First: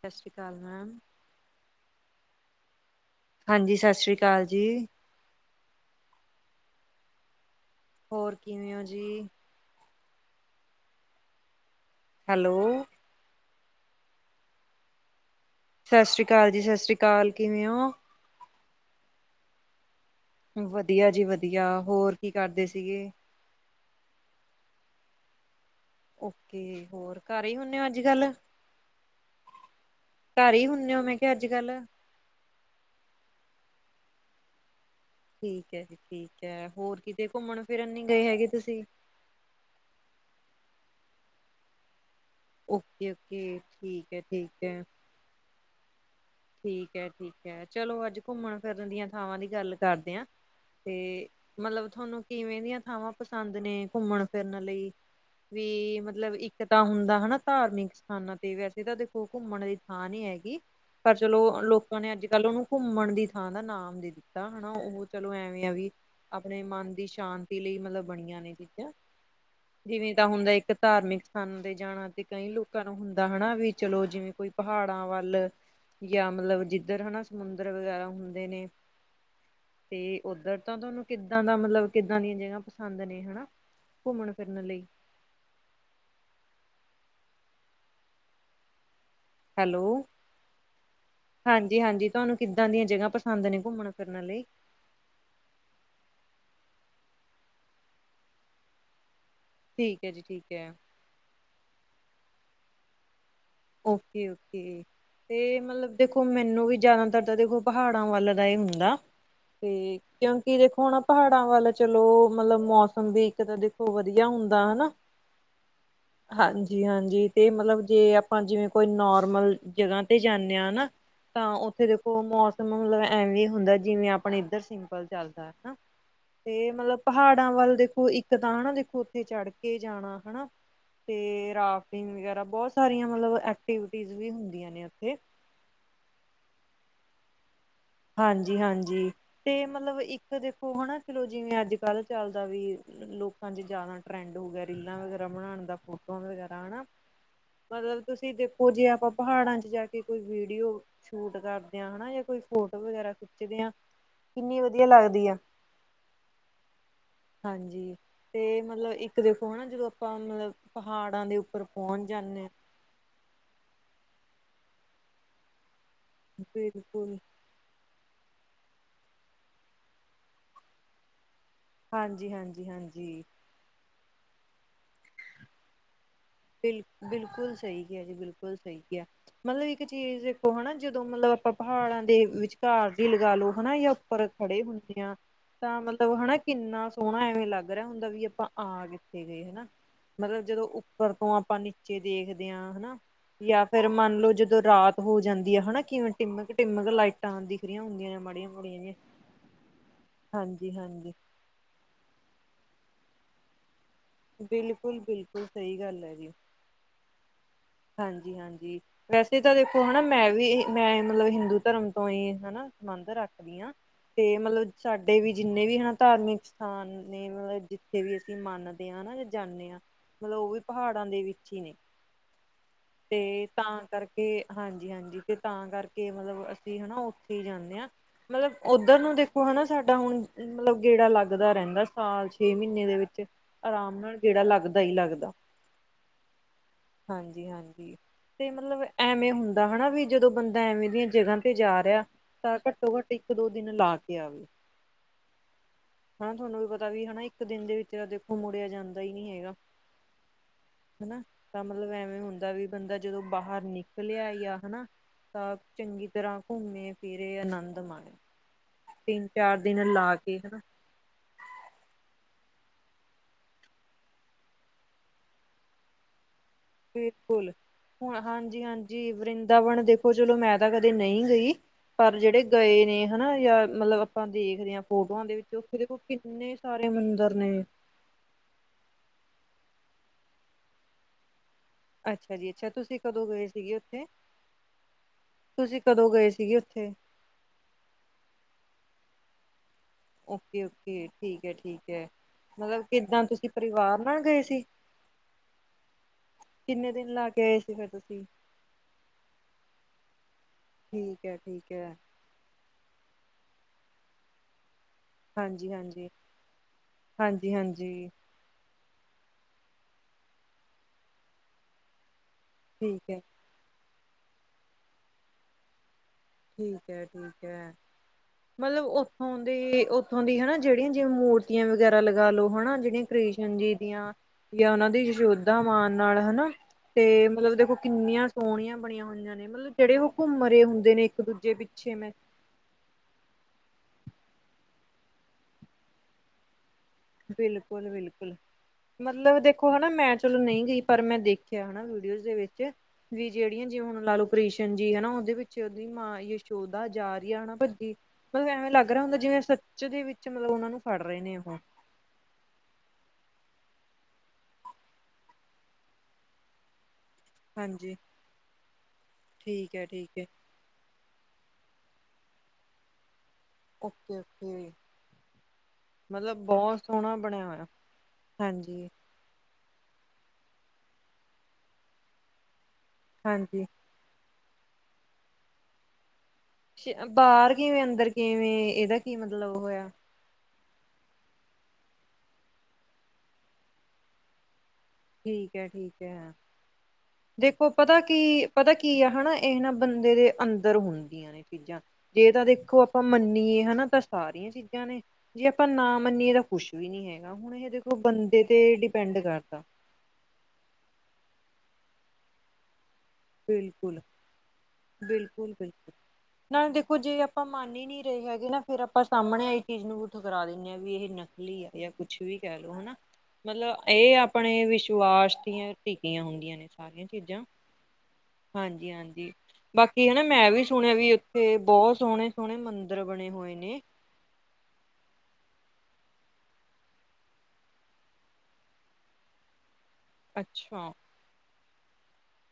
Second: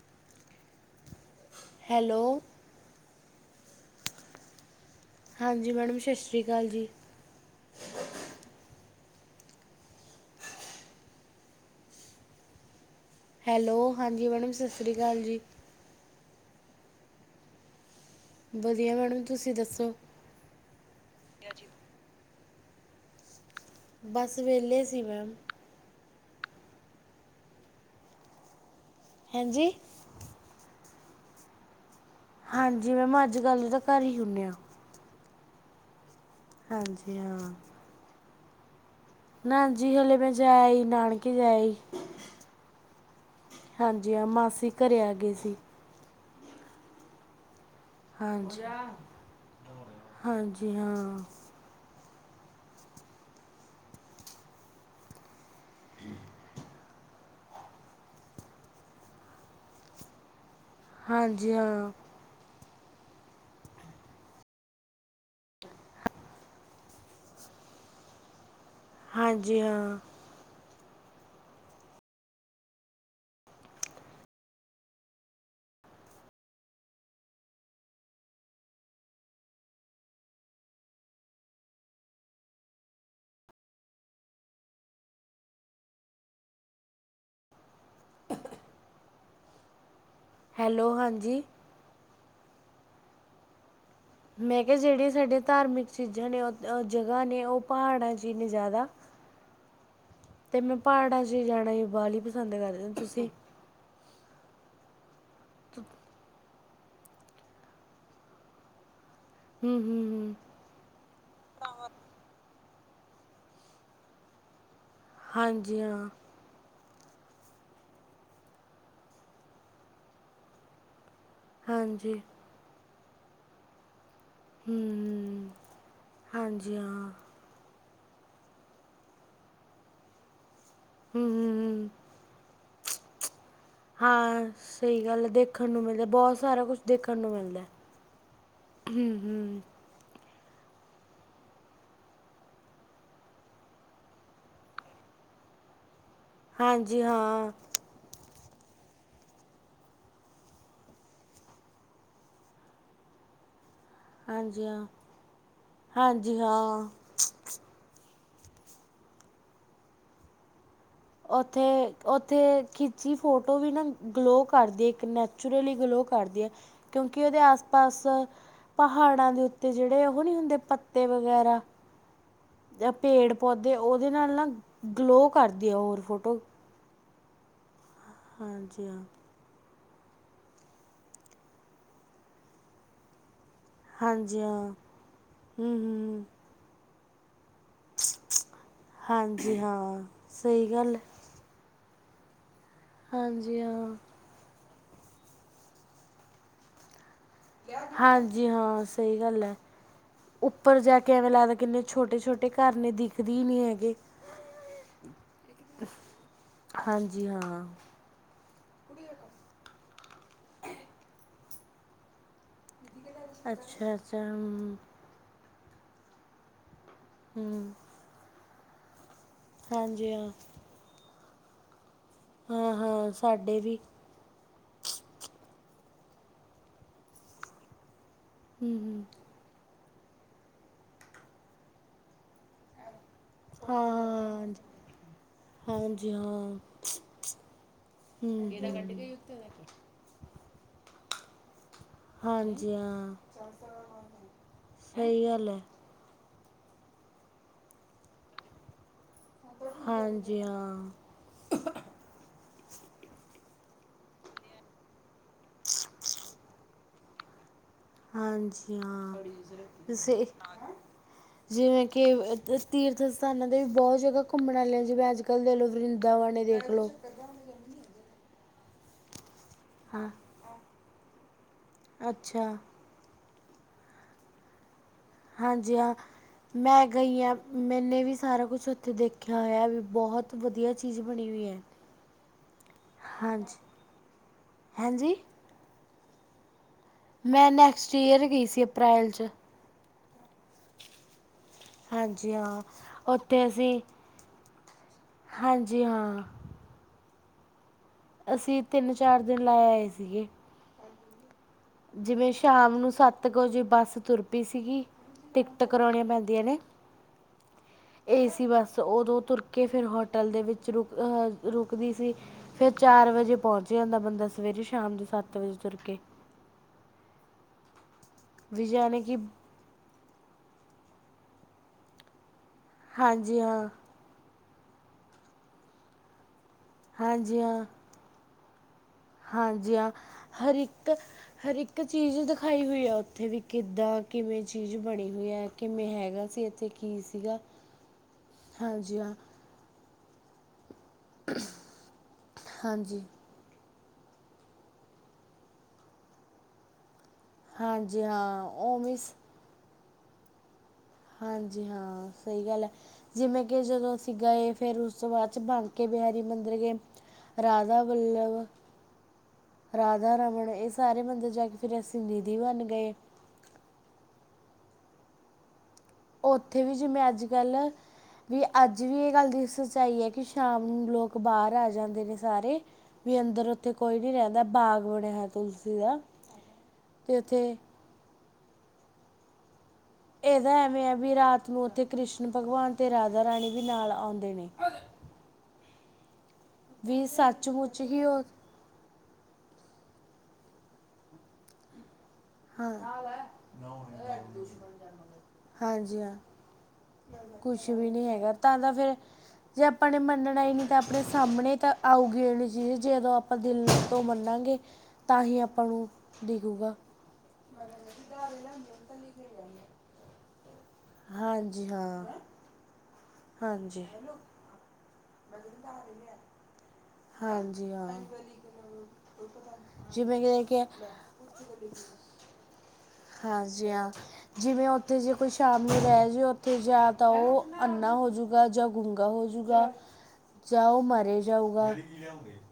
ਸਤਿ ਸ੍ਰੀ ਅਕਾਲ ਮੈਮ। ਹੈਲੋ। ਹਾਂਜੀ ਸਤਿ ਸ੍ਰੀ ਅਕਾਲ ਜੀ। ਹਾਂਜੀ ਮੈਡਮ ਸਤਿ ਸ੍ਰੀ ਅਕਾਲ ਜੀ। ਹੋਰ ਕਿਵੇਂ ਹੋ ਜੀ। ਹੈਲੋ। ਹੈਲੋ ਹਾਂਜੀ ਮੈਡਮ ਸਤਿ ਸ਼੍ਰੀ ਅਕਾਲ ਜੀ। ਸਤਿ ਸ਼੍ਰੀ ਅਕਾਲ ਜੀ ਸਤਿ ਸ਼੍ਰੀ ਅਕਾਲ ਕਿਵੇਂ ਹੋ। ਵਧੀਆ ਮੈਡਮ ਤੁਸੀਂ ਦੱਸੋ। ਵਧੀਆ ਜੀ ਵਧੀਆ ਹੋਰ ਕੀ ਕਰਦੇ ਸੀਗੇ। ਬਸ ਵੇਹਲੇ ਸੀ ਮੈਮ। ਓਕੇ ਹੋਰ ਘਰ ਹੀ ਹੁੰਦੇ ਹੋ ਅੱਜ ਕੱਲ। ਹਾਂਜੀ ਘਰ ਹੀ ਹੁੰਦੇ ਹੋ ਮੈਂ ਕਿਹਾ ਅੱਜ ਕੱਲ। ਹਾਂਜੀ ਮੈਮ ਅੱਜ ਕੱਲ ਤਾਂ ਘਰ ਹੀ ਹੁੰਦੇ ਆ। ਠੀਕ ਹੈ ਜੀ ਠੀਕ ਹੈ ਹੋਰ ਕਿੱਤੇ ਹਾਂ ਘੁੰਮਣ ਫਿਰਨ ਨੀ ਗਏ ਹੈਗੇ ਤੁਸੀਂ। ਨਾ ਜੀ ਹਲੇ ਮੈਂ ਜਾਇਆ ਈ ਨਾਨਕੇ ਜਾਇ ਈ। ਓਕੇ ਓਕੇ ਠੀਕ ਹਾਂਜੀ ਹੈ ਹ ਠੀਕ ਮਾਸੀ ਹੈ। ਘਰੇ ਆ ਗਏ ਸੀ। ਠੀਕ ਹੈ ਠੀਕ ਹੈ। ਚਲੋ ਅੱਜ ਘੁੰਮਣ ਹਾਂਜੀ ਫਿਰਨ ਦੀਆਂ ਥਾਵਾਂ ਦੀ ਗੱਲ ਕਰਦੇ ਹਾਂ ਹਾਂਜੀ ਤੇ ਹਾਂ ਮਤਲਬ ਤੁਹਾਨੂੰ ਚ ਕਿਵੇਂ ਦੀਆਂ ਥਾਵਾਂ ਪਸੰਦ ਨੇ ਘੁੰਮਣ ਫਿਰਨ ਲਈ ਵੀ ਮਤਲਬ ਇੱਕ ਹੁੰਦਾ ਹੈ ਨਾ? ਧਾਰਮਿਕ ਸਥਾਨਾਂ ਤੇ ਵੈਸੇ ਤਾਂ ਦੇਖੋ ਉਹ ਘੁੰਮਣ ਦੀ ਥਾਂ ਨਹੀ ਹੈਗੀ। ਰ ਹਾਂਜੀ ਚਲੋ ਹਾਂ ਲੋਕਾਂ ਨੇ ਅੱਜ ਕੱਲ੍ਹ ਉਹਨੂੰ ਘੁੰਮਣ ਦੀ ਥਾਂ ਦਾ ਨਾਮ ਦੇ ਦਿੱਤਾ, ਹਨਾ ਉਹ ਚਲੋ ਐਵੇਂ ਆ ਵੀ ਆਪਣੇ ਮਨ ਦੀ ਸ਼ਾਂਤੀ ਲਈ ਇਹ ਮਤਲਬ ਬਣੀਆਂ ਨੇ ਇਹ। ਹਾਂਜੀ ਹਾਂ। ਧਾਰਮਿਕ ਸਥਾਨਾਂ ਤੇ ਜਾਣਾ ਤੇ ਕਈ ਲੋਕਾਂ ਨੂੰ ਹੁੰਦਾ ਹੈ ਨਾ ਵੀ ਚਲੋ ਜਿਵੇਂ ਕੋਈ ਪਹਾੜਾਂ ਵੱਲ ਜਾਂ ਮਤਲਬ ਜਿੱਧਰ ਹੈ ਨਾ ਸਮੁੰਦਰ ਵਗੈਰਾ ਹੁੰਦੇ ਨੇ ਤੇ ਓਧਰ ਤਾਂ ਤੁਹਾਨੂੰ ਕਿੱਦਾਂ ਦਾ ਮਤਲਬ ਕਿੱਦਾਂ ਦੀਆਂ ਜਗ੍ਹਾ ਪਸੰਦ ਨੇ ਹੈ ਨਾ? ਘੁੰਮਣ ਫਿਰਨ ਲਈ। [inaudible] ਹੈਲੋ। ਹੈਲੋ ਹਾਂਜੀ। ਹਾਂਜੀ-ਹਾਂਜੀ ਤੁਹਾਨੂੰ ਕਿੱਦਾਂ ਦੀਆਂ ਜਗ੍ਹਾ ਪਸੰਦ ਨੇ ਘੁੰਮਣ ਫਿਰਨ ਲਈ ਮੈਂ ਕਿਹਾ ਜਿਹੜੀਆਂ ਸਾਡੇ ਧਾਰਮਿਕ ਚੀਜ਼ਾਂ ਨੇ ਉਹ ਜਗ੍ਹਾ ਨੇ ਉਹ ਪਹਾੜਾਂ ਚ ਹੀ ਨੇ ਜ਼ਿਆਦਾ। ਠੀਕ। ਹੈ ਜੀ ਠੀਕ ਤੇ ਹੈ। ਮੈਂ ਪਹਾੜਾਂ ਚ ਜਾਣਾ ਹੀ ਬਾਹਲੀ ਪਸੰਦ ਕਰਦੀ ਹਾ। ਤੁਸੀਂ? ਓਕੇ-ਓਕੇ ਤੇ ਮਤਲਬ ਦੇਖੋ ਮੈਨੂੰ ਵੀ ਜਿਆਦਾਤਰ ਤਾਂ ਦੇਖੋ ਪਹਾੜਾਂ ਵੱਲ ਦਾ ਹੀ ਹੁੰਦਾ ਹੂੰ ਤੇ ਹੂੰ ਹੂੰ ਕਿਉਂਕਿ ਦੇਖੋ ਹੁਣ ਪਹਾੜਾਂ ਵੱਲ ਚਲੋ ਮਤਲਬ ਮੌਸਮ ਵੀ ਇੱਕ ਤਾਂ ਦੇਖੋ ਵਦੀਆ ਹੁੰਦਾ ਹੈ ਨਾ? ਹਾਂਜੀ ਹਾਂ। ਜੀ ਹਾਂਜੀ ਤੇ ਮਤਲਬ ਜੇ ਆਪਾਂ ਜਿਵੇਂ ਕੋਈ ਨੋਰਮਲ ਜਗ੍ਹਾ ਤੇ ਜਾਂਨੇ ਆ ਨਾ ਆ ਉੱਥੇ ਹਾਂਜੀ ਦੇਖੋ ਮੌਸਮ ਮਤਲਬ ਐਵੇਂ ਹੁੰਦਾ ਜਿਵੇਂ ਆ ਆਪਣੇ ਇੱਧਰ ਹੂੰ ਸਿੰਪਲ ਚੱਲਦਾ ਹੂੰ ਹਨਾ ਤੇ ਹਾਂਜੀ ਮਤਲਬ ਹਾਂ ਪਹਾੜਾਂ ਵੱਲ ਦੇੋ ਇੱਕ ਤਾਂ ਹੈ ਨਾ? ਦੇਖੋ ਉੱਥੇ ਚੜ੍ਹ ਕੇ ਜਾਣਾ ਹੇ ਨਾ? ਹੂੰ ਹੂੰ ਤੇ, ਹੂੰ ਰਾਫਟਿੰਗ ਵਗੈਰਾ ਬਹੁਤ ਸਾਰੀਆਂ ਮਤਲਬ ਐਕਟੀਵਿਟੀਜ਼ ਵੀ ਹਾਂ। ਹੁੰਦੀਆਂ ਨੇ ਸਹੀ ਉੱਥੇ। ਗੱਲ ਹੈ ਦੇਖਣ ਨੂੰ ਮਿਲਦਾ, ਬਹੁਤ ਸਾਰਾ ਕੁਛ ਦੇਖਣ ਨੂੰ ਮਿਲਦਾ। ਹਾਂਜੀ -ਹਾਂਜੀ, ਤੇ ਮਤਲਬ ਇੱਕ। ਦੇਖੋ ਹੈ ਨਾ? ਚਲੋ ਜਿਵੇਂ ਅੱਜ ਕੱਲ੍ਹ ਚੱਲਦਾ ਵੀ, ਲੋਕਾਂ ਚ ਜਿਆਦਾ ਟਰੈਂਡ ਹੋ ਗਿਆ ਰੀਲਾਂ ਵਗੈਰਾ ਬਣਾਉਣ ਦਾ ਫੋਟੋ ਵਗੈਰਾ ਹੈ ਨਾ? ਹਾਂਜੀ ਹਾਂ ਮਤਲਬ ਤੁਸੀਂ ਦੇਖੋ ਉਹ ਜੇ ਆਪਾਂ ਪਹਾੜਾਂ ਚ ਜਾ ਕੇ ਕੋਈ ਵੀਡੀਓ ਸ਼ੂਟ ਕਰਦੇ ਹਾਂ ਹੈ ਨਾ? ਜਾਂ ਕੋਈ ਫੋਟੋ ਵਗੈਰਾ ਖਿੱਚਦੇ ਆ ਕਿੰਨੀ ਹਾਂਜੀ ਵਧੀਆ ਹਾਂ ਲੱਗਦੀ ਹਾਂਜੀ ਹਾਂ ਹਾਂਜੀ ਤੇ ਮਤਲਬ ਇੱਕ ਦੇਖੋ ਹੈ ਨਾ? ਜਦੋਂ ਆਪਾਂ ਮਤਲਬ ਪਹਾੜਾਂ ਦੇ ਉੱਪਰ ਪਹੁੰਚ ਓਥੇ-ਓਥੇ ਜਾਂਦੇ ਹਾਂ ਖਿੱਚੀ ਫੋਟੋ ਵੀ ਨਾ ਗਲੋਅ ਕਰਦੀ ਇੱਕ ਨੇਚੁਰਲੀ ਗਲੋਅ ਕਰਦੀ ਹੈ ਬਿਲਕੁਲ ਕਿਉਂਕਿ ਓਹਦੇ ਆਸ ਪਾਸ ਪਹਾੜਾਂ ਦੇ ਉੱਤੇ ਜਿਹੜੇ ਉਹ ਨੀ ਹੁੰਦੇ ਪੱਤੇ ਵਗੈਰਾ? ਹਾਂਜੀ-ਹਾਂਜੀ-ਹਾਂਜੀ ਪੇੜ ਪੌਦੇ ਉਹਦੇ ਨਾਲ ਨਾ ਗਲੋਹ ਕਰਦੀ ਆ ਹੋਰ ਫੋਟੋ ਬਿਲ-ਬਿਲਕੁਲ ਸਹੀ ਕਿਹਾ ਜੀ ਬਿਲਕੁਲ ਸਹੀ ਹਾਂਜੀ ਹਾਂ ਕਿਹਾ ਮਤਲਬ ਇੱਕ ਇੱਕ ਚੀਜ਼ ਇੱਕੋ ਹੈ ਨਾ? ਜਦੋਂ ਮਤਲਬ ਆਪਾਂ ਪਹਾੜਾਂ ਦੇ ਵਿਚਕਾਰ ਵੀ ਲਗਾ ਲਓ ਹੈ ਨਾ? ਉੱਪਰ ਹਾਂਜੀ ਖੜੇ ਹਾਂ ਹੁੰਦੇ ਆ ਹੂੰ ਤਾਂ ਮਤਲਬ ਹੂੰ ਹੈ ਨਾ? ਕਿੰਨਾ ਸੋਹਣਾ ਐਵੇਂ ਲੱਗ ਹੁੰਦਾ ਵੀ ਆਪਾਂ ਆ ਕਿੱਥੇ ਗਏ ਹੈ ਹਾਂਜੀ ਨਾ! ਹਾਂ ਮਤਲਬ ਜਦੋਂ ਸਹੀ ਗੱਲ ਹੈ ਤੋਂ ਆਪਾਂ ਨੀਚੇ ਦੇਖਦੇ ਹਾਂ ਹੈ ਨਾ? ਹਾਂਜੀ ਯਾ ਫਿਰ ਹਾਂ ਮੰਨ ਲਓ ਜਦੋਂ ਜਦੋਂ ਰਾਤ ਹੋ ਜਾਂਦੀ ਹੈ। ਹੈ ਨਾ? ਕਿਵੇਂ ਟਿਮਕ-ਟਿਮਕ ਲਾਈਟ ਹਾਂਜੀ ਹਾਂ ਸਹੀ ਗੱਲ ਹੈ ਹਾਂਜੀ ਉੱਪਰ ਜਾ ਕੇ ਹਾਂਜੀ ਐਵੇਂ ਲੱਗਦਾ ਕਿੰਨੇ ਛੋਟੇ-ਛੋਟੇ ਘਰ ਨੇ ਦਿਖਦੇ ਹੀ ਨਹੀ ਹੈਗੇ ਬਿਲਕੁਲ-ਬਿਲਕੁਲ, ਸਈ ਗੱਲ ਏ ਜੀ। ਹਾਂਜੀ ਹਾਂ ਹਾਂਜੀ-ਹਾਂਜੀ, ਵੈਸੇ ਤਾਂ ਦੇਖੋ ਹਨਾ ਮੈਂ ਵੀ ਮੈਂ ਮਤਲਬ ਹਿੰਦੂ ਧਰਮ ਤੋਂ ਆਈ ਹ ਹਨਾ। ਸੰਬੰਧ ਰੱਖਦੀ ਆ, ਅੱਛਾ ਅੱਛਾ ਤੇ ਮਤਲਬ ਹੂੰ ਸਾਡੇ ਵੀ ਜਿੰਨੇ ਵੀ ਹਨਾ ਧਾਰਮਿਕ ਸਥਾਨ ਨੇ ਮਤਲਬ ਹੂੰ ਜਿੱਥੇ ਵੀ ਅਸੀਂ ਮੰਨਦੇ ਆ ਹਨਾ, ਜਾਂਣੇ ਆ, ਹਾਂਜੀ ਹਾਂ ਮਤਲਬ ਔਹ ਵੀ ਪਹਾੜਾਂ ਦੇ ਵਿੱਚ ਜੀ ਨਈ, ਹਾਂ ਹਾਂ ਤੇ ਸਾਡੇ ਵੀ ਤਾਂ ਕਰਕੇ ਹਾਂਜੀ-ਹਾਂਜੀ, ਤੇ ਤਾਂ ਕਰਕੇ ਮਤਲਬ, ਅਸੀਂ ਹਨਾ ਔਥੇ ਹੀ ਜਾਂਣੇ ਆ। ਮਤਲਬ ਹੂੰ ਉੱਧਰ ਹੂੰ ਨੂੰ ਦੇਖੋ ਹਨਾ ਸਾਡਾ ਹੁਣ ਮਤਲਬ ਗੇੜਾ ਲੱਗਦਾ ਰਹਿੰਦਾ, ਸਾਲ ਛੇ ਮਹੀਨੇ ਦੇ ਵਿੱਚ। ਹਾਂ ਅਰਾਮ ਨਾਲ ਗੇੜਾ ਲੱਗਦਾ ਈ ਲੱਗਦਾ। ਹਾਂ ਹਾਂਜੀ ਹਾਂ ਹੂੰ ਹਾਂਜੀ-ਹਾਂਜੀ, ਤੇ ਮਤਲਬ ਹੂੰ ਐਵੇਂ ਹੁੰਦਾ ਹਨਾ ਵੀ, ਜਦੋਂ ਬੰਦਾ ਐਵੇਂ ਦੀਆਂ ਜਗ੍ਹਾ ਤੇ ਜਾ ਦੇਆ, ਤਾਂ ਹਾਂਜੀ ਘੱਟੋ ਘੱਟ ਹਾਂ ਇੱਕ ਦੋ ਦਿਨ ਲਾ ਕੇ ਆਵੇ। ਸਹੀ ਗੱਲ ਹੈ ਹਾਂ ਤੁਹਾਨੂੰ ਵੀ ਪਤਾ ਵੀ ਹਨਾ, ਇੱਕ ਦਿਨ ਦੇ ਵਿੱਚ ਆ ਦੇਖੋ ਮੁੜਿਆ ਜਾਂ ਹਾਂਜੀ ਹਾਂ। ਹਨਾ ਤਾਂ ਮਤਲਬ ਐਵੇਂ ਹੁੰਦਾ ਵੀ ਬੰਦਾ ਜਦੋਂ ਬਾਹਰ ਨਿਕਲਿਆ ਈ ਆ, ਹਨਾ ਤਾਂ ਚੰਗੀ ਤਰ੍ਹਾਂ ਘੁੰਮੇ ਫਿਰੇ ਆਨੰਦ ਮਾਣੇ ਹਾਂਜੀ ਹਾਂ ਤਿੰਨ ਚਾਰ ਦਿਨ ਲਾ ਕੇ ਹਨਾ [unintelligible] ਜਿਵੇਂ ਕਿ ਤੁ ਤੀਰਥ ਸਥਾਨਾਂ ਦੇ ਵੀ ਬਹੋਤ ਜਗ੍ਹਾ ਘੁੰਮਣ ਆਲੀਆਂ, ਜਿਵੇਂ ਅੱਜ ਕੱਲ੍ਹ ਦੇ [unintelligible] ਵਰਿੰਦਾਵਣੇ ਦੇ ਬਿਲਕੁਲ, ਹੁਣ ਹਾਂਜੀ-ਹਾਂਜੀ, ਵਰਿੰਦਾਵਨ ਹਾਂ ਦੇਖੋ, ਚਲੋ ਮੈਂ ਤਾਂ ਕ ਤੇ ਨਈ ਗਈ, ਪਰ ਜੇਹੜੇ ਅੱਛਾ ਗਏ ਨੇ ਹਨਾ, ਯਾ ਮਤਲਬ ਅਪਾਂ ਦੇਖ ਰਹੇ ਹਾਂ ਫੋਟੋਆਂ ਦੇ ਵਿੱਚ ਹਾਂਜੀ ਉੱਥੇ ਹਾਂ, ਦੇਖੋ ਕਿੰਨੇ ਮੈਂ ਸਾਰੇ ਗਈ ਮੰਦਿਰ ਹਾਂ, ਨੇ ਮੈਨੇ ਵੀ ਸਾਰਾ ਕੁਛ ਔਥੇ ਦੇਖਿਆ ਹੋਇਆ ਵੀ ਬਹੋਤ ਵਧੀਆ ਚੀਜ਼ ਬਣੀ ਹੋਈ ਹੈ। ਅੱਛਾ ਜੀ ਅੱਛਾ, ਤੁਸੀਂ ਕਦੋਂ ਗਏ ਹਾਂਜੀ ਸੀਗੇ ਔਥੇ? ਹਾਂਜੀ ਤੁਸੀਂ ਕਦੋਂ ਗਏ ਸੀਗੇ ਔਥੇ? ਮੈਂ ਨੈਕਸਟ ਈਅਰ ਗਈ ਸੀ ਅਪਰੈਲ ਚ। ਓਕੇ-ਓਕੇ, ਠੀਕ ਏ ਠੀਕ ਏ, ਹਾਂਜੀ ਹਾਂ ਮਤਲਬ ਕਿਦਾਂ ਉੱਥੇ ਤੁਸੀਂ ਅਸੀਂ ਪਰਿਵਾਰ ਨਾਲ ਗਏ ਸੀ? ਹਾਂਜੀ, ਹਾਂ। ਕਿੰਨੇ ਦਿਨ ਲਾ ਕੇ ਆਏ ਸੀ ਫਿਰ ਤੁਸੀਂ ਅਸੀਂ ਤਿੰਨ ਚਾਰ ਦਿਨ ਲਾ ਆਏ ਸੀਗੇ। ਠੀਕ ਹੈ ਠੀਕ ਹੈ ਜਿਵੇਂ ਸ਼ਾਮ ਨੂੰ ਸਤ ਕ ਵਜੇ, ਬੱਸ ਤੁਰ ਪਈ ਸੀਗੀ। ਟਿਕਟ ਹਾਂਜੀ ਕਰੋਣੀਆਂ ਹਾਂਜੀ ਪੈਂਦੀਆਂ ਨੇ, ਹਾਂਜੀ ਹਾਂਜੀ ਏ ਸੀ ਬਸ। ਤੇ ਉਦੋਂ ਤੁਰ ਕੇ ਫਿਰ ਹੋਟਲ ਦੇ ਵਿੱਚ ਰੁਕ, ਅਹ ਰੁਕਦੀ ਸੀ। ਫਿਰ ਚਾਰ ਠੀਕ ਹੈ ਵਜੇ ਪਹੁੰਚ ਜਾਂਦਾ ਬੰਦਾ ਸਵੇਰੇ, ਸ਼ਾਮ ਦੇ ਸਤ ਵਜੇ ਤੁਰ ਕੇ। ਠੀਕ ਏ ਠੀਕ ਏ, ਵੀ ਮਤਲਬ ਯਾਨੀ ਕਿ ਔਥੋਂ ਦੀ, ਉਥੋਂ ਦੀ ਹਨਾ ਜੇਹੜੀਆਂ ਜਿਵੇੰ ਮੂਰਤੀਆਂ ਵਗੈਰਾ ਲਗਾ ਲੋ, ਹਨਾ, ਜੇਹੜੀਆਂ ਹਾਂਜੀ ਕ੍ਰਿਸ਼ਨ ਹਾਂ ਜੀ ਦੀਆਂ ਯਾ ਉਹਨਾਂ ਦੀ ਯਸ਼ੋਧਾ ਮਾਨ ਨਾਲ ਹਨਾ, ਤੇ ਹਾਂਜੀ ਮਤਲਬ ਹਾਂ ਦੇਖੋ ਕਿੰਨੀਆਂ ਸੋਹਣੀਆਂ ਬਣੀਆਂ ਹੋਈਆਂ ਨੇ, ਮਤਲਬ ਹਾਂਜੀ ਹਾਂ ਜੇਹੜੇ ਉਹ ਘੁੰਮ ਹਰ ਰਏ ਹੁੰਦੇ ਇੱਕ ਨੇ ਦੂਜੇ ਹਰ ਇੱਕ ਪਿੱਛੇ ਮੈਂ ਚੀਜ਼ ਦਿਖਾਈ ਹੋਈ ਆ ਔਥੇ ਵੀ ਕਿੱਦਾਂ ਕਿਵੇਂ ਚੀਜ਼ ਬਣੀ ਹੋਈ ਆ? ਕਿਵੇਂ ਹੈਗਾ ਸੀ ਇਥੇ? ਬਿਲਕੁਲ-ਬਿਲਕੁਲ, ਹਾਂਜੀ ਹਾਂ ਮਤਲਬ ਦੇਖੋ ਹਨਾ ਮੈਂ ਚਲੋ ਨਈ ਗਈ ਪਰ ਮੈਂ ਦੇਖਿਆ ਹਨਾ ਵੀਡੀਓਜ ਦੇ ਵਿੱਚ ਹਾਂਜੀ ਵੀ ਜੇਹੜੀ ਜਿਵੇੰ ਹੁਣ ਲਾਲੋ ਕ੍ਰਿਸ਼ਨ ਜੀ ਹਨਾ, ਔਦੇ ਵਿੱਚ ਔਦੀ ਮਾਂ ਯਸ਼ੋਦਾ ਜਾ [unintelligible] ਹਾਂਜੀ ਹਾਂ ਮਤਲਬ ਐਵੇਂ ਲੱਗ ਉਵੇਂ ਰੇਹਾ ਸ ਹੁੰਦਾ, ਜਿਵੇਂ ਸੱਚ ਦੇ ਵਿੱਚ ਮਲਬ ਔਹਨਾਂ ਨੂੰ ਫੜ ਰਹੇ ਨੇ ਉਹ ਹਾਂਜੀ ਹਾਂ। ਸਈ ਗੱਲ ਏ, ਜਿਵੇਂ ਕਿ ਜਦੋਂ ਅਸੀਂ ਗਏ, ਫਿਰ ਉਸ ਤੋਂ ਬਾਅਦ, ਚ ਬਣ ਕੇ ਬਿਹਾਰੀ ਮੰਦਿਰ ਗਏ। ਰਾਜਾ ਹਾਂਜੀ ਗੁਲਵ, ਠੀਕ ਹੈ ਠੀਕ ਰਾਧਾ ਹੈ ਰਾਵਣ ਏਹ ਸਾਰੇ ਬੰਦੇ [unintelligible] [unintelligible] ਦੀਦੀ ਬਣ ਗਏ। ਓਕੇ-ਓਕੇ। ਔਥੇ ਵੀ ਜਿਵੇਂ ਅੱਜ ਕੱਲ, ਵੀ ਅੱਜ ਹਾਂਜੀ ਵੀ ਏਹ ਗੱਲ [unintelligible] ਤੇਹ ਏ ਕਿ ਸ਼ਾਮ ਨੂੰ ਲੋਕ ਬਾਹਰ ਆ ਜਾਂਦੇ ਨੇ ਸਾਰੇ। ਵੀ ਅੰਦਰ ਹਾਂਜੀ ਔਥੇ ਕੋਈ ਨੀ ਰਹਿੰਦਾ। ਪਾਵਰਡ ਹੈਂ ਤੁਲਸੀ ਦਾ। ਅਤੇ ਬਾਹਰ ਉੱਥੇ ਕਿਵੇਂ? ਅੰਦਰ ਕਿਵੇਂ? ਏਹਦਾ ਕੀ ਮਤਲਬ ਹੋਇਆ? ਵੀ ਰਾਤ ਨੂੰ ਤੇ ਕ੍ਰਿਸ਼ਨ ਭਗਵਾਨ ਤੇ ਰਾਜਾ ਰਾਣੀ ਵੀ ਨਾਲ ਆਉਂਦੇ ਨੇ। ਠੀਕ ਹ ਠੀਕ ਹ ਵੀ ਦੇਖੋ ਸੱਚਮੁੱਚ ਪਤਾ ਹੀ ਉਹ ਕੀ ਪਤਾ ਕੀ ਆ ਹਨਾ ਇਹਨਾਂ ਬੰਦੇ ਦੇ ਅੰਦਰ ਹੁੰਦੀ ਆ ਚੀਜਾਂ ਇਹ ਤਾਂ ਹਾਂ ਦੇਖੋ ਆਪਾਂ ਮੰਨੀਏ ਹਨਾ ਤਾਂ ਸਾਰੀਆਂ ਚੀਜ਼ਾਂ ਨੇ ਜੇ ਆਪਾਂ ਨਾ ਹਾਂਜੀ ਹਾਂ ਮੰਨੀਏ ਤਾਂ ਕੁਛ ਵੀ ਨਹੀਂ। ਬੰਦੇ ਤੇ ਕੁਛ ਡਿਪੈਂਡ ਕਰਤਾ ਬੰਦੇ ਤੇ ਡਿਪੈਂਡ ਕਰਤਾ। ਹੁਣ ਮੰਨਣਾ ਹੀ ਨਹੀਂ ਤਾਂ ਆਪਣੇ ਸਾਹਮਣੇ ਤਾਂ ਆਉਗੀ ਜਿਹੜੀ ਚੀਜ਼ ਜਦੋਂ ਆਪਾਂ ਦਿਲ ਬਿਲਕੁਲ ਤੋਂ ਮੰਨਾਂਗੇ ਤਾਂ ਹੀ ਬਿਲਕੁਲ ਆਪਾਂ ਨੂੰ ਬਿਲਕੁਲ ਨਾਲੇ ਦਿਖੂਗਾ। ਦੇਖੋ ਜੇ ਆਪਾਂ ਮੰਨ ਨਹੀਂ ਰਹੇ ਹੈਗੇ ਨਾ ਫਿਰ ਆਪਾਂ ਸਾਹਮਣੇ ਆਈ ਚੀਜ਼ ਨੂੰ ਵੀ ਠੁਕਰਾ ਦੇਣੇ। ਵੀ ਇਹ ਨਕਲੀ ਹਾਂਜੀ ਹ ਜਾਂ ਹਾਂ ਕੁਛ ਵੀ ਕਹਿ ਲਓ ਹਨਾ ਮਤਲਬ ਹਾਂਜੀ ਇਹ ਆਪਣੇ ਵਿਸ ਟਿਕੀਆਂ ਹੁੰਦੀਆਂ ਨੇ ਖਾ ਕੇ ਹਾਂਜੀ ਹਾਂ। ਹਾਂਜੀ- ਹਾਂਜੀ ਬਾਕੀ ਜਿਵੇਂ ਹਨਾ ਕਿ ਮੈਂ ਵੀ ਕਿ ਸੁਣਿਆ ਵੀ ਉਥੇ ਬਹੁਤ ਸੋਹਣੇ- ਸੋਹਣੇ ਮੰਦਿ ਹਾਂਜੀ ਹਾਂ ਜਿਵੇਂ ਉਥੇ ਜੇ ਕੁਛ [unintelligible] ਅੰਨਾ ਹੋ ਜੂਗਾ ਜਾਂ ਗੁੰਗਾ ਹੋ ਜੂਗਾ ਜਾਂ ਓਹ ਅੱਛਾ ਮਰ ਜਾਊਗਾ।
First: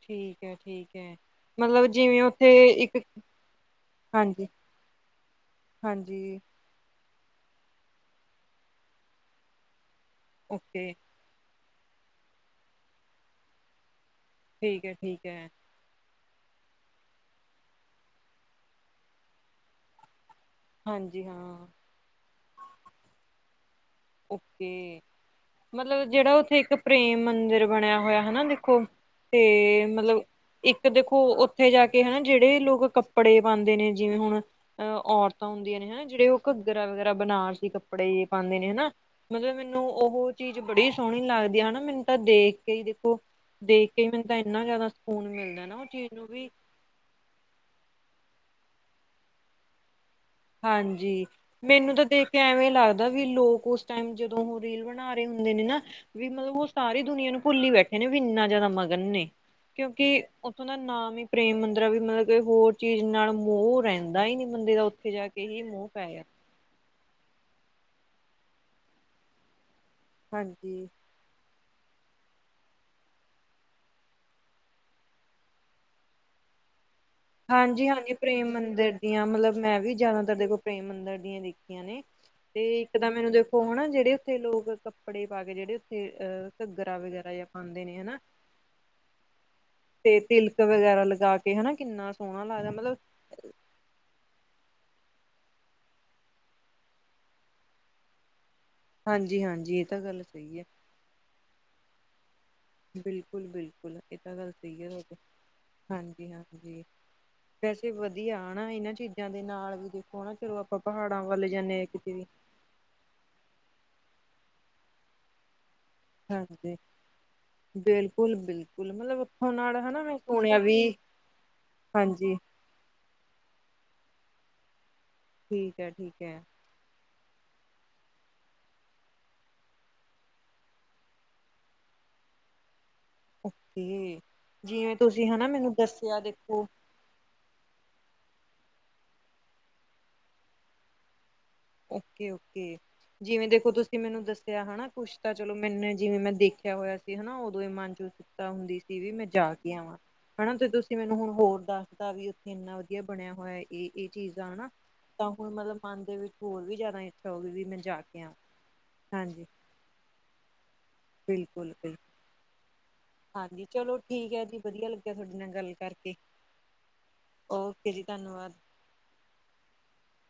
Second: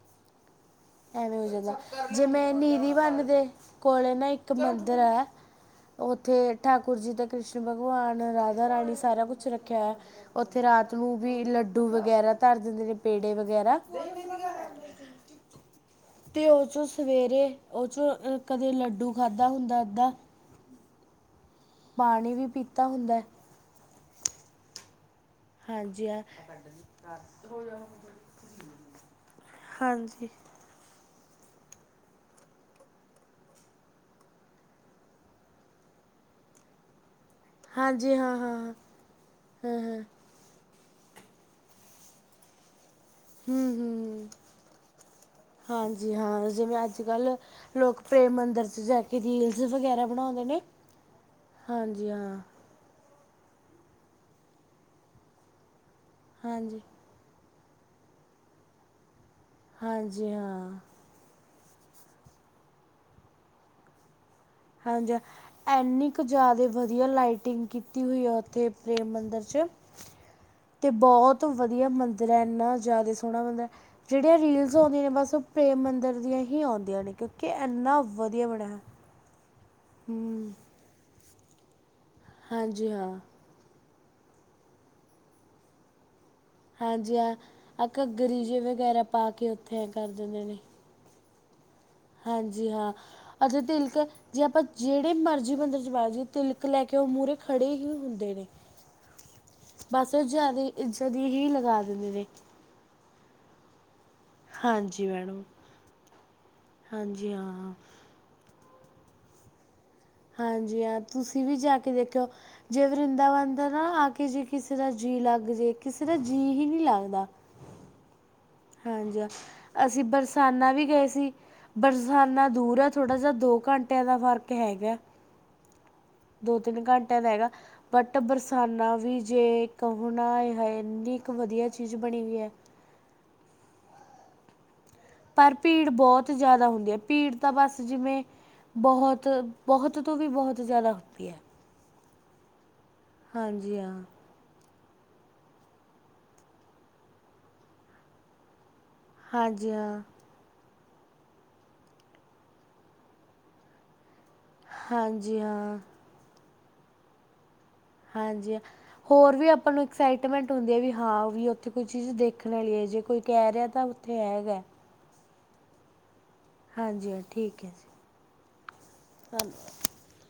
ਠੀਕ ਹੈ ਠੀਕ ਹੈ ਮਤਲਬ [unintelligible] ਜ ਜਿਵੇਂ ਮੈਂ ਉੱਥੇ ਨੀਵੀ ਇੱਕ ਬੰਨ ਦੇ ਕੋਲੇ ਨਾ ਹਾਂਜੀ ਇੱਕ ਮੰਦਰ ਐ। ਹਾਂਜੀ ਉੱਥੇ ਠਾਕੁਰ ਜੀ ਦਾ ਕ੍ਰਿਸ਼ਨ ਭਗਵਾਨ ਰਾਜਾ ਰਾਣੀ ਸਾਰਾ ਕੁਝ ਰੱਖਿਆ ਉੱਥੇ ਓਕੇ ਰਾਤ ਨੂੰ ਵੀ ਲੱਡੂ ਡੂ ਵਗੈਰਾ ਧਰ ਦਿੰਦੇ ਨੇ ਪੇੜੇ ਵਗੈਰਾ ਠੀਕ ਹੈ- ਠੀਕ ਹੈ। ਤੇ ਉਸ ਸਵੇਰੇ ਉਸ ਕਦੇ ਲੱਡੂ ਖਾਦਾ ਹੁੰਦਾ ਉਦਾਂ ਹਾਂਜੀ ਹਾਂ। ਪਾਣੀ ਵੀ ਪੀਤਾ ਹੁੰਦਾ ਐ। ਓਕੇ ਮਤਲਬ ਹਾਂਜੀ ਹਾਂ ਜਿਹੜਾ ਉੱਥੇ ਇੱਕ ਪ੍ਰੇਮ ਮੰਦਿਰ ਬਣਿਆ ਹੋਇਆ ਹਨਾ ਦੇਖੋ ਤੇ ਮਤਲਬ ਹਾਂਜੀ ਇੱਕ ਦੇ ਉਹ ਉੱਥੇ ਜਾ ਕੇ ਹਨਾ ਜਿਹੜੇ ਲੋਕ ਕੱਪੜੇ ਪਾਦੇ ਨੇ ਜਿਵੇਂ ਹੁਣ ਅ ਔਰਤਾਂ ਹੁੰਦੀਆਂ ਨੇ ਹਨਾ। ਜਿਹੜੇ ਉਹ ਘੱਗਰਾ ਵਗੈਰਾ ਬਣਾਰ ਸੀ ਹਾਂਜੀ ਕੱਪੜੇ ਹਾਂ ਹਾਂ ਪਾਦੇ ਨੇ ਹਨਾ ਮਤਲਬ ਹਾਂ ਹਾਂ ਮੈਨੂੰ ਹਾਂ ਉਹ ਚੀਜ਼ ਬੜੀ ਸੋਹਣੀ ਲੱਗਦੀ ਆ ਹਨਾ ਮੈਨੂੰ ਤਾਂ ਦੇਖ ਕੇ ਈ ਦੇਖ ਕੋ ਹੂੰ ਦੇਖ ਕੇ ਮੈਨੂੰ ਹੂੰ ਤਾਂ ਇੰਨਾ ਜ਼ਿਆਦਾ ਸਕੂਨ ਮਿਲਦਾ ਨਾ ਉਹ ਚੀਜ਼ ਹਾਂਜੀ ਨੂੰ ਵੀ ਫੇਰ ਮੰੰਦਰ 'ਚ ਜਾ ਕੇ ਰੀਲਸ ਵਗੈਰਾ ਬਣਾਉਂਦੇ ਨੇ ਹਾਂਜੀ ਮੈਨੂੰ ਤਾਂ ਹਾਂਜੀ ਹਾਂ ਦੇਖਕੇ ਐਵੇਂ ਲੱਗਦਾ। ਦਾ ਵੀ ਲੋਕ ਉਸ ਟਾਈਮ ਜਦੋਂ ਉਹ ਰੀਲ ਬਣਾ ਰੇ ਹੁੰਦੇ ਨੇ ਨਾ ਵੀ ਮਤਲਬ ਉਹ ਹਾਂਜੀ ਸਾਰੀ ਦੁਨੀਆਂ ਨੂੰ ਭੁੱਲੀ ਬੈਠੇ ਨੇ ਵੀ ਇੰਨਾ ਜਿਆਦਾ ਮਗਨ ਨੇ ਕਿਉਂਕਿ ਹਾਂਜੀ ਉੱਥੋਂ ਹਾਂ ਦਾ ਨਾਮ ਈ ਪ੍ਰੇਮ ਮੰ ਦਰਿ ਵੀ ਮਤਲਬ ਕਿ ਹੋਰ ਚੀਜ਼ ਨਾਲ ਮੋਹ ਰੇਂਦਾ ਈ ਨੀ ਬੰਦੇ ਦਾ ਉੱਥੇ ਹਾਂਜੀ ਜਾ ਕੇ ਹੀ ਮੋਹ ਪੈ ਇਨੀ ਕ ਜਾਂਦਾ ਜ਼ਿਆਦਾ ਵ ਵਧੀਆ ਲਾਈਟਿੰਗ ਕੀਤੀ ਹੋਈ ਆ ਉੱਥੇ ਪ੍ਰੇਮ ਮੰਦਿਰ 'ਚ ਹਾਂਜੀ ਤੇ ਬਹੁਤ ਵਧੀਆ ਮੰਦਿਰ ਐ ਇੰਨਾ ਜ਼ਿਆਦਾ ਸੋਹਣਾ ਮੰਦਅ ਜਿਹੜੀਆਂ ਰੀਲਸ ਆਉਂਦੀਆਂ ਨੇ ਬਸ ਉਹ ਪ੍ਰੇਮ ਮੰਦਿਰ ਦੀਆਂ ਹੀ ਆਉਂਦੀਆਂ ਨੇ ਕਿਉਂਕਿ ਇੰਨਾ ਹਾਂਜੀ-ਹਾਂਜੀ ਵਧੀਆ ਪ੍ਰੇਮ ਬਣਿਆ ਹੈ। ਮੰਦਿਰ ਦੀਆਂ ਮਤਲਬ ਮੈਂ ਵੀ ਜਿਆਦਾਤਰ ਹੂੰ ਦੇਖੋ ਪ੍ਰੇਮ ਮੰਦਰ ਦੀਆਂ ਦੇਖੀਆਂ ਨੇ ਤੇ ਹਾਂਜੀ ਇੱਕ ਤਾਂ ਹਾਂ ਮੈਨੂੰ ਦੇਖੋ ਹਨਾ ਜ ਜਿਹੜੇ ਉੱਥੇ ਲੋਕ ਕੱਪੜੇ ਪਾ ਕੇ ਜਿਹੜੇ ਉੱਥੇ ਅਹ ਘੱਗਰਾ ਹਾਂਜੀ ਵਗੈਰਾ ਹਾਂ ਜਾਂ ਪਾਂਦੇ ਆਹ ਨੇ ਹਨਾ, ਘੱਗਰੀ ਜਿਹੇ ਵਗੈਰਾ ਪਾ ਕੇ ਉੱਥੇ ਐਂ ਕਰ ਤੇ ਦਿੰਦੇ ਨੇ ਤਿਲਕ ਵਗੈਰਾ ਲਗਾ ਕੇ ਤੇ ਹਨਾ ਕਿੰਨਾ ਸੋਹਣਾ ਹਾਂਜੀ ਲੱਗਦਾ ਹਾਂ ਮਤਲਬ ਅਜੇ ਤਿਲਕ ਜੇ ਆਪਾਂ ਜਿਹੜੇ ਮਰਜ਼ੀ ਮੰਦਰ 'ਚ ਵਾਗਜੀਏ ਤਿਲਕ ਲੈ ਕੇ ਉਹ ਮੂਹਰੇ ਖੜੇ ਈ ਹੁੰਦੇ ਨੇ। ਹਾਂਜੀ ਹਾਂਜੀ ਇਹ ਤਾਂ ਬਸ ਉਹ ਗੱਲ ਸਹੀ ਹੈ ਜ਼ਿਆਦੇ ਇਜ [unintelligible] ਦੀ ਹੀ ਲਗਾ ਦਿੰਦੇ ਨੇ। ਬਿਲਕੁਲ-ਬਿਲਕੁਲ ਇਹ ਤਾਂ ਗੱਲ ਸਹੀ ਐ ਹਾਂਜੀ ਤੁਹਾਡੀੇ ਮੈਡਮ ਹਾਂਜੀ-ਹਾਂਜੀ। ਹਾਂਜੀ ਹਾਂ। ਵੈਸੇ ਵਧੀਆ ਹਨਾ ਇਹਨਾਂ ਚੀਜ਼ਾਂ ਦੇ ਨਾਲ ਵੀ ਦ ਹਾਂਜੀ ਹਾਂ ਤੁਸੀਂ ਵੀ ਜਾ ਕੇ ਵੀ ਦੇਖਿਓ ਜੇ ਵਰਿੰਦਾਵਨ ਦਾ ਨਾ ਆ ਕੇ ਜੀ ਕਿਸੇ ਦਾ ਜੀਅ ਲੱਗ ਜੇ ਕਿਸੇ ਦਾ ਜੀਅ ਹੀ ਹਾਂਜੀ ਨੀ ਲੱਗਦਾ। ਬਿਲਕੁਲ ਬਿਲਕੁਲ ਮਤਲਬ ਹਾਂਜੀ ਉੱਥੋਂ ਨਾਲ ਅਸੀਂ ਹਨਾ ਮੈਂ ਸੁਣਿਆ ਬਰਸਾਨਾ ਵੀ ਗਏ ਸੀ ਹਾਂਜੀ ਬਰਸਾਨਾ ਦੂਰ ਆ ਥੋੜਾ ਜਿਹਾ ਦੋ ਘੰਟੇ ਘੰਟਿਆਂ ਦਾ ਫ਼ਰਕ ਹੈਗਾ, ਠੀਕ ਹੈ ਠੀਕ ਹੈ ਦੋ ਤਿੰਨ ਘੰਟਿਆਂ ਦਾ ਹੈਗਾ ਬਟ ਬਰਸਾਨਾ ਵੀ ਜੇ ਕਹੋ ਣਾ ਆਏ ਹਾਏ ਇੰਨੀ ਕ ਵਧੀਆ ਚੀਜ਼ ਬਣੀ ਹੋਈ ਹੈ। [inaudible] ਅਸੀਂ ਜਿਵੇਂ ਤੁਸੀਂ ਹਨਾ ਪਰ ਮੈਨੂੰ ਭੀੜ ਦੱਸਿਆ ਬਹੁਤ ਦੇਖੋ ਜ਼ਿਆਦਾ ਹੁੰਦੀ ਐ ਭੀੜ ਤਾਂ ਬਸ ਜਿਵੇਂ ਬਹੁਤ-ਬਹੁਤ ਤੋਂ ਵੀ ਬਹੁਤ ਜਿਆਦਾ ਹੁਦੀ ਐ। ਓਕੇ-ਓਕੇ ਜਿਵੇਂ ਦੇਖੋ ਤੁਸੀਂ ਹਾਂ ਮੈਨੂੰ ਦੱਸਿਆ ਹਨਾ ਕੁਛ ਤਾਂ ਚਲੋ ਮੈਨੇ ਜਿਵੇਂ ਮੈਂ ਦੇਖਿਆ ਹੋਇਆ ਸੀ ਹਨਾ ਉਦੋਂ ਇਹ ਮਨ ਚ ਉਤਸਕਤਾ ਹੁੰਦੀ ਸੀ ਵੀ ਮੈਂ ਜਾ ਹਾਂਜੀ ਕੇ ਆਵਾਂ ਹਾਂ ਹਨਾ ਤੇ ਤੁਸ ਤੇ ਮੈਨੂੰ ਹੁਣ ਹੋਰ ਦੱਸਤਾ ਵੀ ਉੱਥੇ ਇੰਨਾ ਵਧੀਆ ਬਣਿਆ ਹੋਇਆ ਹੈ ਇਹ-ਇਹ। ਚੀਜ਼ਾਂ ਹਨਾ ਤਾਂ ਹਾਂਜੀ ਹੁਣ ਹਾਂ ਮਤਲਬ ਮਨ ਦੇ ਵਿੱਚ ਹੋਰ ਵੀ ਜ਼ਿਆਦਾ ਇੱਛਾ ਹੋਗੀ ਵੀ ਮੈਨੇ ਹਾਂਜੀ ਹੋਰ ਵੀ ਆਪਾਂ ਨੂੰ ਐਕਸਾਈਟਮੈਂਟ ਹੁੰਦੀ ਆ ਵੀ ਹਾਂ ਉਹੀ ਉੱਥੇ ਬਿਲਕੁਲ ਕੋਈ ਬਿਲਕੁਲ ਚੀਜ਼ ਦੇਖਣ ਲਈ ਹੈ ਜੇ ਕੋਈ ਕਹਿ ਹਾਂਜੀ ਰਿਹਾ ਤਾਂ ਚਲੋ ਉੱਥੇ ਠੀਕ ਹੈ ਜੀ ਹੈਗਾ ਅ। ਵਧੀਆ ਲੱਗਿਆ ਤੁਹਾਡੇ ਨਾਲ ਗੱਲ ਕਰਕੇ, ਓਕੇ ਜੀ ਧੰਨਵਾਦ। ਹੈਲੋਂ